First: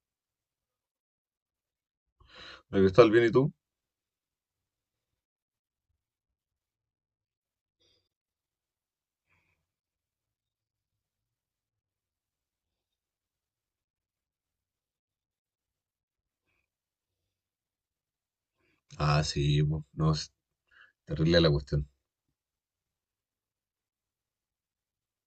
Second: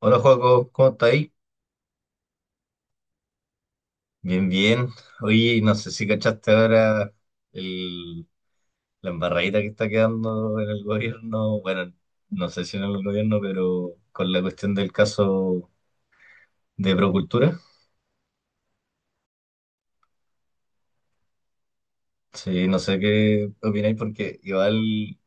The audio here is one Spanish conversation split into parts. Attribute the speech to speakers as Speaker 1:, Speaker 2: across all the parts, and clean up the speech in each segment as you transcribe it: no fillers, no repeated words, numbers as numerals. Speaker 1: Hola, Joaco, ¿cómo estás ahí?
Speaker 2: ¿Me gustó el bien y tú?
Speaker 1: Bien, bien. Oye, no sé si cachaste ahora el- la embarradita que está quedando en el gobierno. Bueno, no sé si en el gobierno, pero con la cuestión del caso de Procultura.
Speaker 2: Ah, sí, po, no, es terrible la cuestión.
Speaker 1: Sí, no sé qué opináis porque igual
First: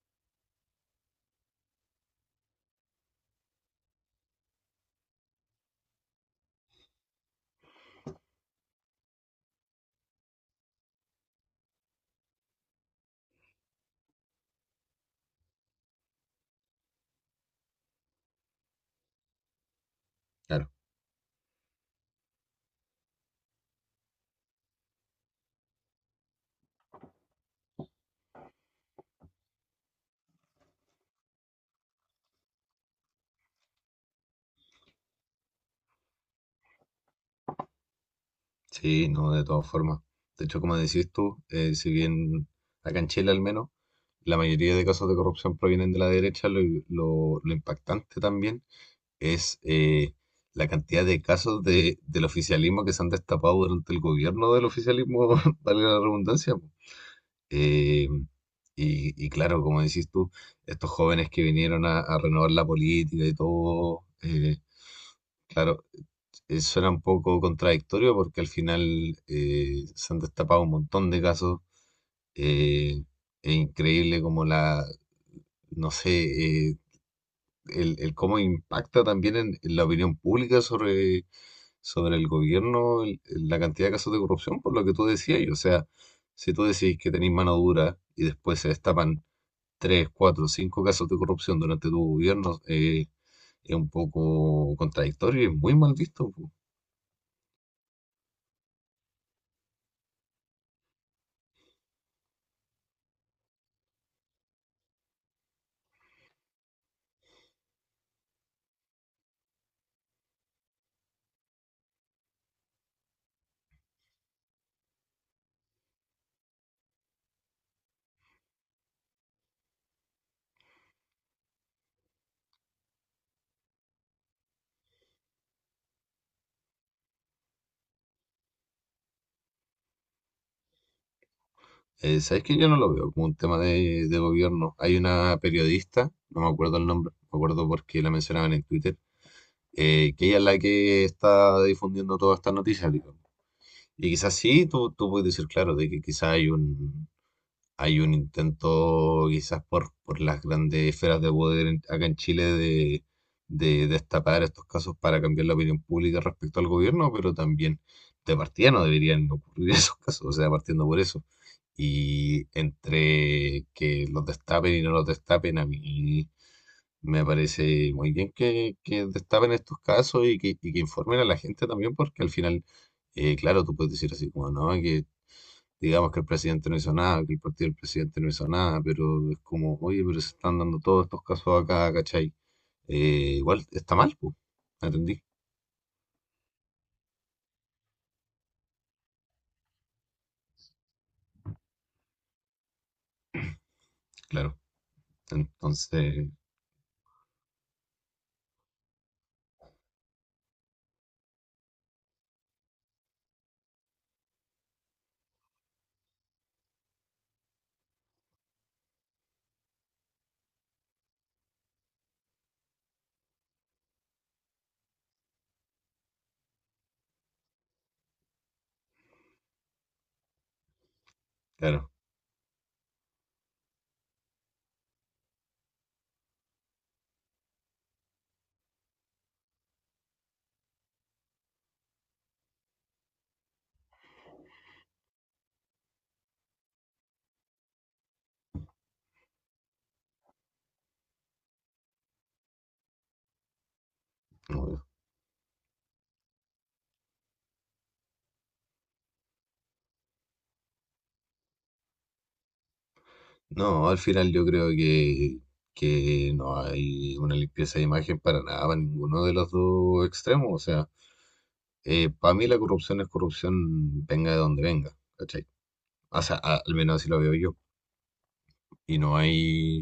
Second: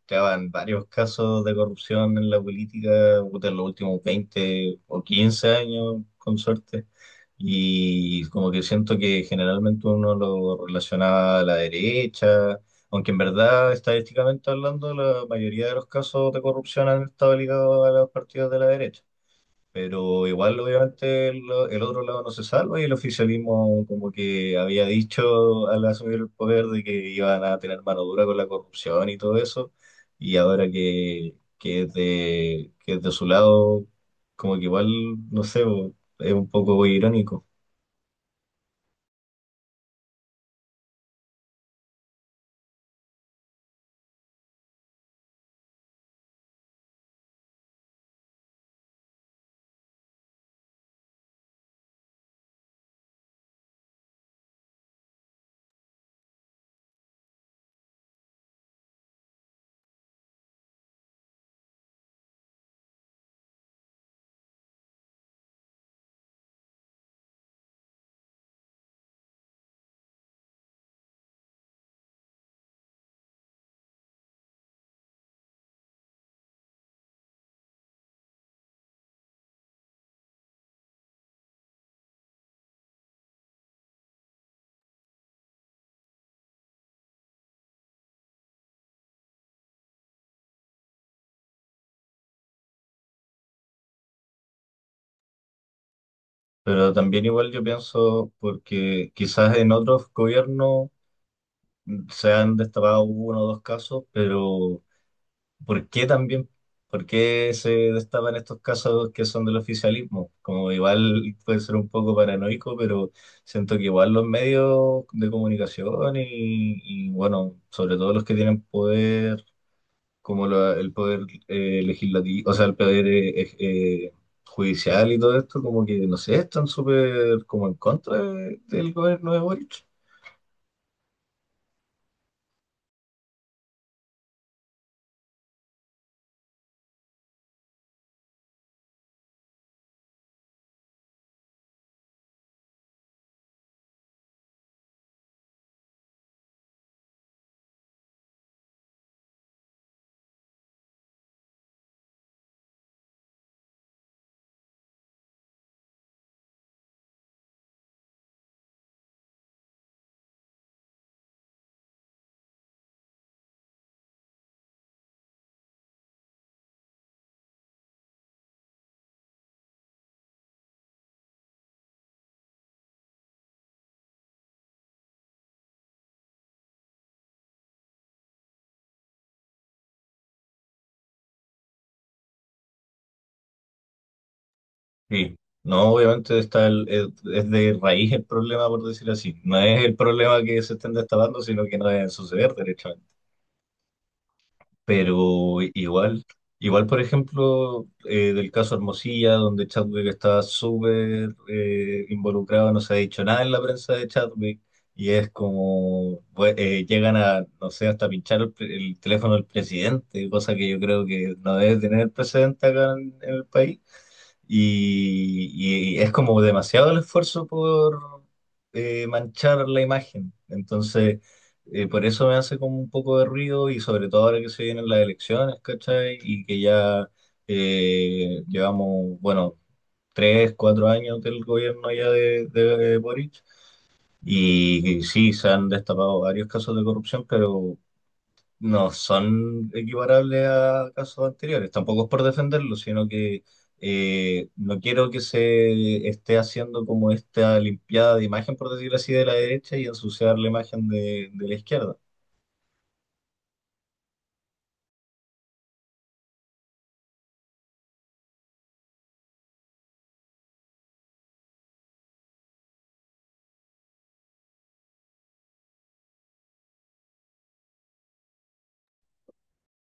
Speaker 1: ya van varios casos de corrupción en la política puta, en los últimos 20 o 15 años, con suerte. Y como que siento que generalmente uno lo relacionaba a la derecha, aunque en verdad, estadísticamente hablando, la mayoría de los casos de corrupción han estado ligados a los partidos de la derecha. Pero igual,
Speaker 2: Claro.
Speaker 1: obviamente, el otro lado no se salva y el oficialismo como que había dicho al asumir el poder de que iban a tener mano dura con la corrupción y todo eso. Y ahora que es de su lado, como que igual, no sé, bo, es un poco irónico.
Speaker 2: Sí, no, de todas formas. De hecho, como decís tú, si bien acá en Chile al menos, la mayoría de casos de corrupción provienen de la derecha, lo impactante también es la cantidad de casos del oficialismo que se han destapado durante el gobierno del oficialismo, vale la redundancia. Po. Eh, y claro, como decís tú, estos jóvenes que vinieron a renovar la política y todo, claro, suena un poco contradictorio porque al final se han destapado un montón de casos. eh, es increíble como no sé, eh, el cómo impacta también en la opinión pública sobre el gobierno el- la cantidad de casos de corrupción, por lo que tú decías. O sea, si tú decís que tenéis mano dura y después se destapan tres, cuatro, cinco casos de corrupción durante tu gobierno, es un poco contradictorio y es muy mal visto.
Speaker 1: Pero también igual yo pienso, porque quizás en otros gobiernos se han destapado uno o dos casos, pero ¿por qué también? ¿Por qué se destapan estos casos que son del oficialismo? Como igual puede ser un poco paranoico, pero siento que igual los medios de comunicación y, bueno, sobre todo los que tienen poder, como el poder legislativo, o sea, el poder judicial y todo esto, como que, no sé, están súper como en contra del gobierno de Boric.
Speaker 2: ¿Sabes? Que yo no lo veo como un tema de gobierno. Hay una periodista, no me acuerdo el nombre, me acuerdo porque la mencionaban en Twitter, que ella es la que está difundiendo todas estas noticias, digamos. Y quizás sí, tú puedes decir, claro, de que quizás hay hay un intento quizás por las grandes esferas de poder en- acá en Chile de destapar estos casos para cambiar la opinión pública respecto al gobierno, pero también de partida no deberían ocurrir esos casos, o sea, partiendo por eso. Y entre que los destapen y no los destapen, a mí me parece muy bien que destapen estos casos y que informen a la gente también, porque al final, claro, tú puedes decir así como, no, que digamos que el presidente no hizo nada, que el partido del presidente no hizo nada, pero es como, oye, pero se están dando todos estos casos acá, ¿cachai? Igual está mal, pues, ¿entendí?
Speaker 1: Sí, no, obviamente está es de raíz el problema, por decir así. No es el problema que se estén destapando, sino que no deben suceder derechamente.
Speaker 2: Claro.
Speaker 1: Pero igual,
Speaker 2: Entonces,
Speaker 1: igual por ejemplo, del caso Hermosilla, donde Chadwick está súper involucrado, no se ha dicho nada en la prensa de Chadwick, y es como, pues, llegan a, no sé, hasta pinchar el teléfono del presidente, cosa que yo creo que no debe tener precedente acá en el país y es como demasiado el esfuerzo por manchar la imagen. Entonces,
Speaker 2: claro,
Speaker 1: por eso me hace como un poco de ruido y sobre todo ahora que se vienen las elecciones, ¿cachai? Y que ya llevamos, bueno, 3, 4 años del gobierno ya de Boric. Y, sí, se han destapado varios casos de corrupción, pero no son equiparables a casos anteriores. Tampoco es por defenderlo, sino que no
Speaker 2: obvio.
Speaker 1: quiero que se esté haciendo como esta limpiada de imagen, por decirlo así, de la derecha y ensuciar la imagen de la izquierda.
Speaker 2: No, al final yo creo que no hay una limpieza de imagen para nada, para ninguno de los dos extremos. O sea, para mí la corrupción es corrupción, venga de donde venga, ¿cachai? O sea, a- al menos así lo veo yo. Y no hay,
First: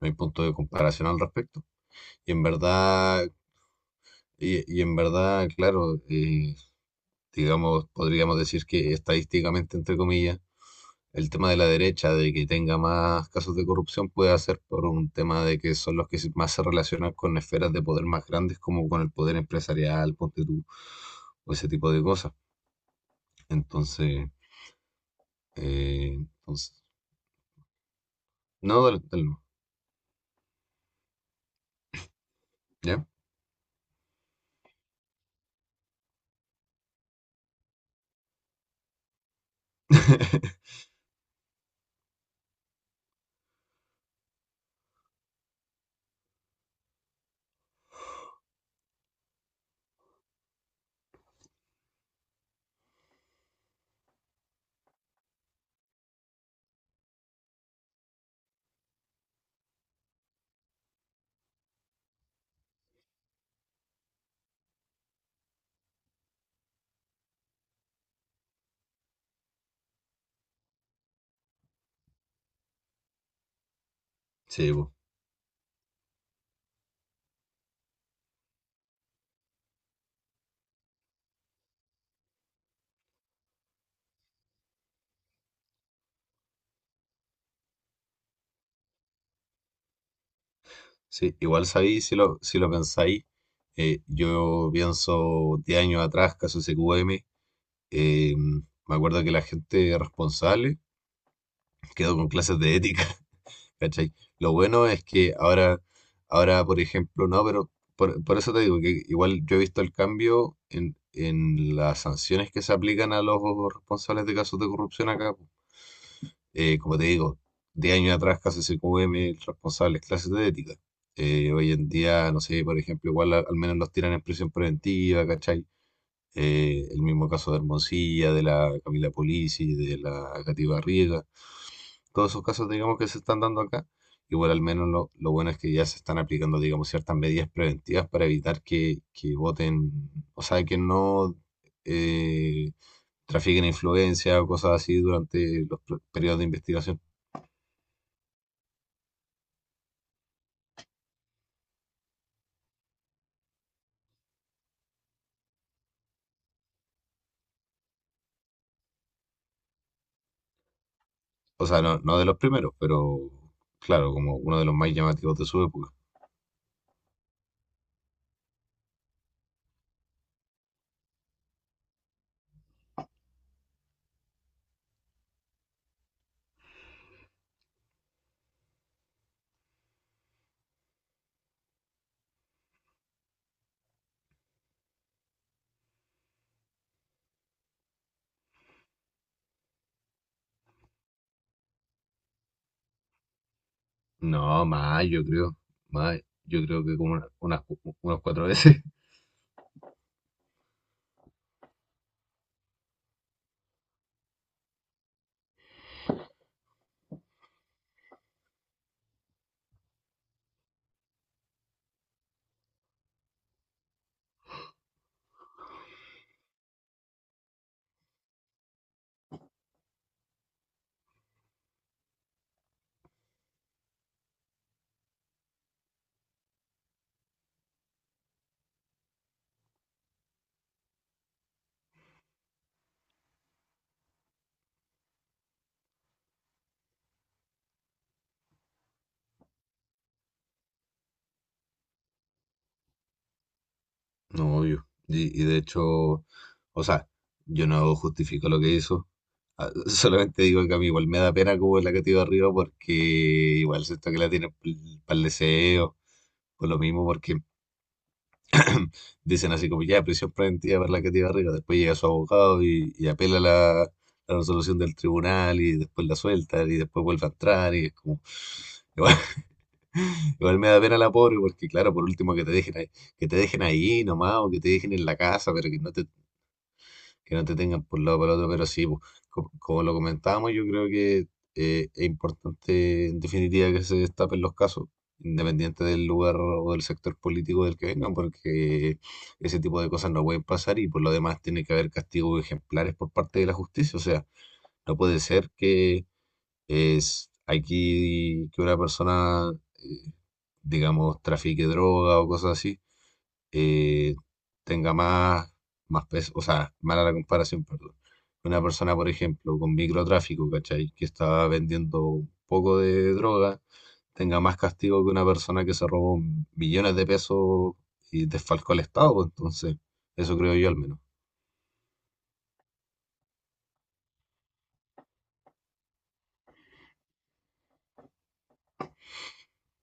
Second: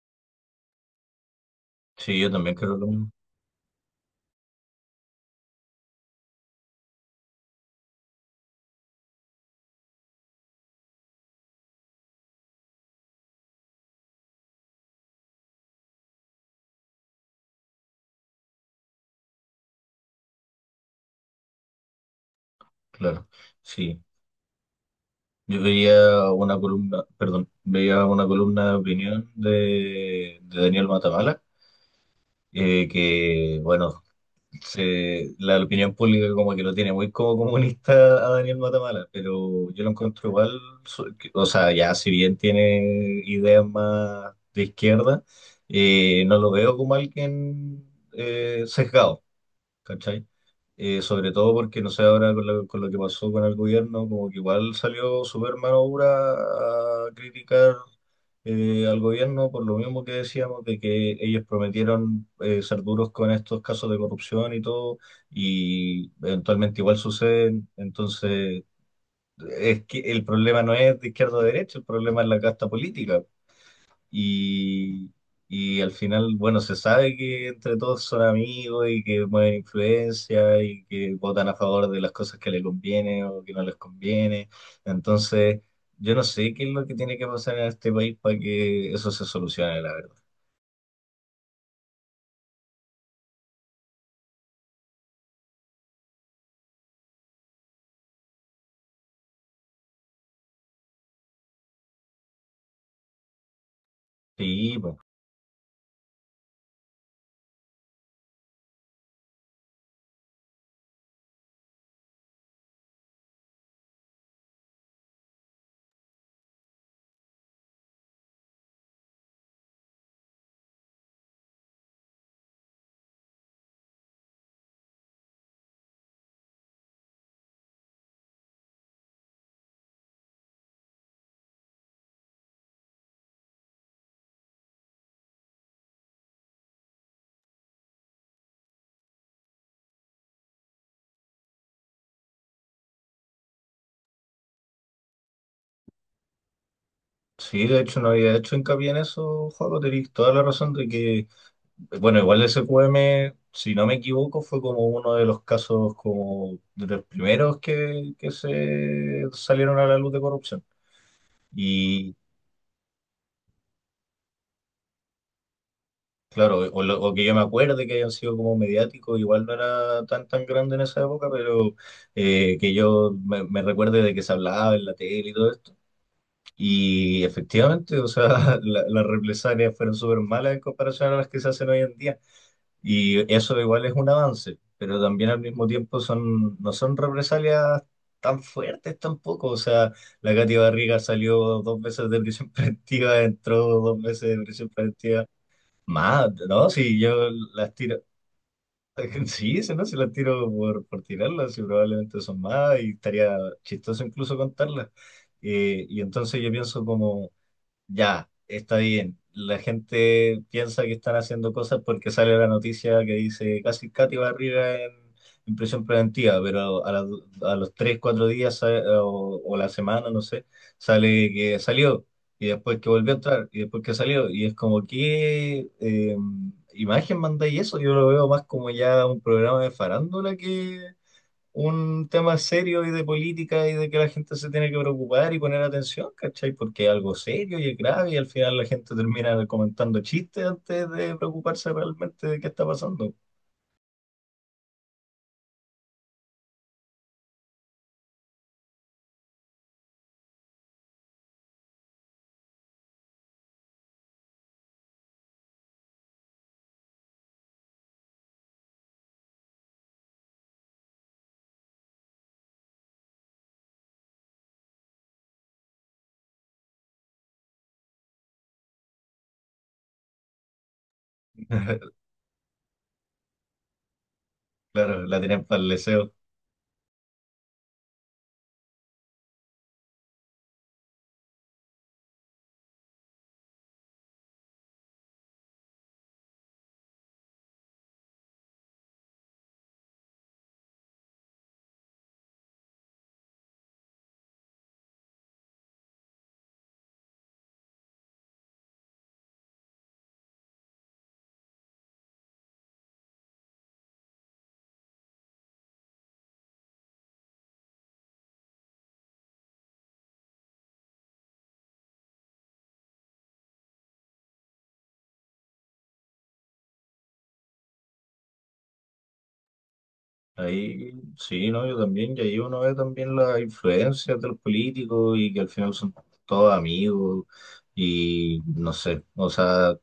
Speaker 2: no hay punto de comparación al respecto.
Speaker 1: Sí, yo
Speaker 2: Y en
Speaker 1: también creo lo mismo,
Speaker 2: verdad, y en verdad, claro, digamos, podríamos decir que estadísticamente, entre comillas, el tema de la derecha, de que tenga más casos de corrupción, puede ser por un tema de que son los que se- más se relacionan con esferas de poder más grandes, como con el poder empresarial, ponte tú, o ese tipo de cosas.
Speaker 1: claro. Sí,
Speaker 2: Entonces,
Speaker 1: yo veía una
Speaker 2: entonces,
Speaker 1: columna, perdón, veía una columna de
Speaker 2: no, dale, dale,
Speaker 1: opinión
Speaker 2: no,
Speaker 1: de Daniel Matamala,
Speaker 2: ¿ya?
Speaker 1: que, bueno, la opinión pública como que lo tiene muy como comunista a Daniel Matamala, pero yo lo encuentro igual, o sea, ya si bien tiene ideas más de izquierda, no lo veo como alguien sesgado. ¿Cachai? Sobre todo porque, no sé, ahora con lo que pasó con el gobierno, como que igual salió súper mano dura a criticar al gobierno por lo mismo que decíamos, de que ellos prometieron ser duros con estos casos de corrupción y todo, y eventualmente igual suceden. Entonces, es que el problema no es de izquierda o de derecha, el problema es la casta política,
Speaker 2: Sí, po.
Speaker 1: y, y al final, bueno, se sabe que entre todos son amigos y que mueven influencia y que votan a favor de las cosas que les conviene o que no les conviene. Entonces, yo no sé qué es lo que tiene que pasar en este país para que eso se solucione, la verdad.
Speaker 2: Sí, igual sabéis, si lo, si lo pensáis, yo pienso 10 años atrás, caso SQM. Eh, me acuerdo que la gente responsable quedó con clases de ética, ¿cachai? Lo
Speaker 1: Sí,
Speaker 2: bueno
Speaker 1: pues.
Speaker 2: es que ahora, ahora por ejemplo, no, pero por eso te digo que igual yo he visto el cambio en las sanciones que se aplican a los responsables de casos de corrupción acá. Como te digo, 10 años atrás casi se cubre responsables clases de ética. Hoy en día, no sé, por ejemplo, igual a- al menos los tiran en prisión preventiva, ¿cachai? El mismo caso de Hermosilla, de la Camila Polisi, de la Cati Barriga, todos esos casos, digamos, que se están dando acá. Igual al menos lo bueno es que ya se están aplicando, digamos, ciertas medidas preventivas para evitar que voten, o sea, que no eh, trafiquen influencia o cosas así durante los pr- periodos de investigación.
Speaker 1: Sí, de hecho no había hecho hincapié en eso, Juego, tenéis toda la razón de que, bueno, igual el SQM si no me equivoco, fue como uno de los casos como de los primeros que se salieron a la luz de corrupción.
Speaker 2: O sea, no,
Speaker 1: Y
Speaker 2: no de los primeros, pero claro, como uno de los más llamativos de su época.
Speaker 1: claro, o que yo me acuerde que hayan sido como mediáticos, igual no era tan tan grande en esa época, pero que yo me recuerde de que se hablaba en la tele y todo esto. Y efectivamente, o sea, las represalias fueron súper malas en comparación a las que se hacen hoy en día. Y eso igual es un avance, pero también al mismo tiempo no son represalias tan fuertes tampoco. O sea, la Katy Barriga salió dos veces de prisión preventiva, entró dos veces de
Speaker 2: No,
Speaker 1: prisión preventiva.
Speaker 2: más,
Speaker 1: Más,
Speaker 2: yo
Speaker 1: ¿no?
Speaker 2: creo que
Speaker 1: Si
Speaker 2: como
Speaker 1: yo
Speaker 2: una- unas,
Speaker 1: las
Speaker 2: cu-
Speaker 1: tiro.
Speaker 2: unas cuatro veces.
Speaker 1: Sí, si no, si las tiro por tirarlas, y probablemente son más, y estaría chistoso incluso contarlas. Y entonces yo pienso como ya, está bien. La gente piensa que están haciendo cosas porque sale la noticia que dice casi Katy Barriga en prisión preventiva, pero a los 3, 4 días o la semana, no sé, sale que salió y después que volvió a entrar y después que salió. Y es como, ¿qué imagen mandáis eso? Yo lo veo más como ya un programa de farándula un tema serio y de política y de que la gente se tiene que preocupar y poner atención, ¿cachai? Porque es algo serio y es grave y al final la gente termina comentando chistes antes de preocuparse realmente de qué está pasando.
Speaker 2: No, obvio. Y de hecho, o sea, yo no justifico lo que hizo. Ah, solamente digo que a mí igual me da pena como la que tiró arriba porque igual siento que la tiene para el deseo. Por lo mismo, porque dicen así como ya, prisión preventiva para la que tiró arriba. Después llega su abogado y apela la resolución del tribunal y después la suelta y después vuelve a entrar. Y es como, igual, igual me da pena la pobre porque, claro, por último que te dejen ahí, que te dejen ahí nomás o que te dejen
Speaker 1: Claro,
Speaker 2: en la
Speaker 1: la tienen
Speaker 2: casa,
Speaker 1: para el
Speaker 2: pero
Speaker 1: deseo.
Speaker 2: que no te tengan por un lado o para el otro, pero sí, pues, co- como lo comentábamos, yo creo que es importante en definitiva que se destapen los casos, independiente del lugar o del sector político del que vengan, porque ese tipo de cosas no pueden pasar y por lo demás tiene que haber castigos ejemplares por parte de la justicia, o sea, no puede ser que es aquí que una persona, digamos, trafique droga o cosas así eh, tenga más peso, o sea, mala la comparación, perdón. Una persona, por ejemplo, con microtráfico, ¿cachai? Que estaba vendiendo un poco de droga, tenga más castigo que una persona que se robó millones de pesos y desfalcó al Estado, pues, entonces, eso creo yo al
Speaker 1: Ahí
Speaker 2: menos.
Speaker 1: sí, ¿no? Yo también, y ahí uno ve también las influencias de los políticos y que al final son todos amigos y no sé, o sea,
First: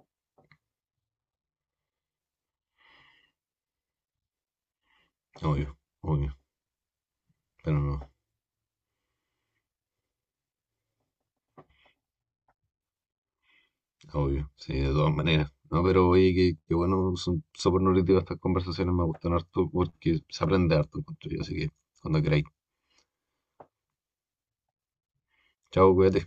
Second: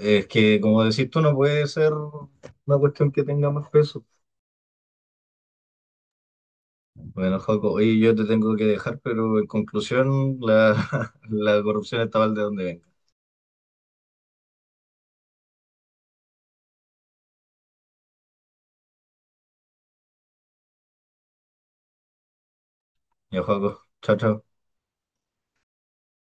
Speaker 1: es que como decís tú, no puede ser una cuestión que tenga más peso.
Speaker 2: Obvio, obvio,
Speaker 1: Bueno, Joaco,
Speaker 2: pero
Speaker 1: oye,
Speaker 2: no,
Speaker 1: yo te tengo que dejar, pero en conclusión, la, la corrupción está mal de donde venga.
Speaker 2: obvio, sí, de todas maneras. No, pero oye, que bueno, son súper nutritivas estas conversaciones, me gustan harto porque se aprende harto, encuentro yo, así que cuando queráis.
Speaker 1: Ya, Joaco, chao, chao.
Speaker 2: Chao, cuídate.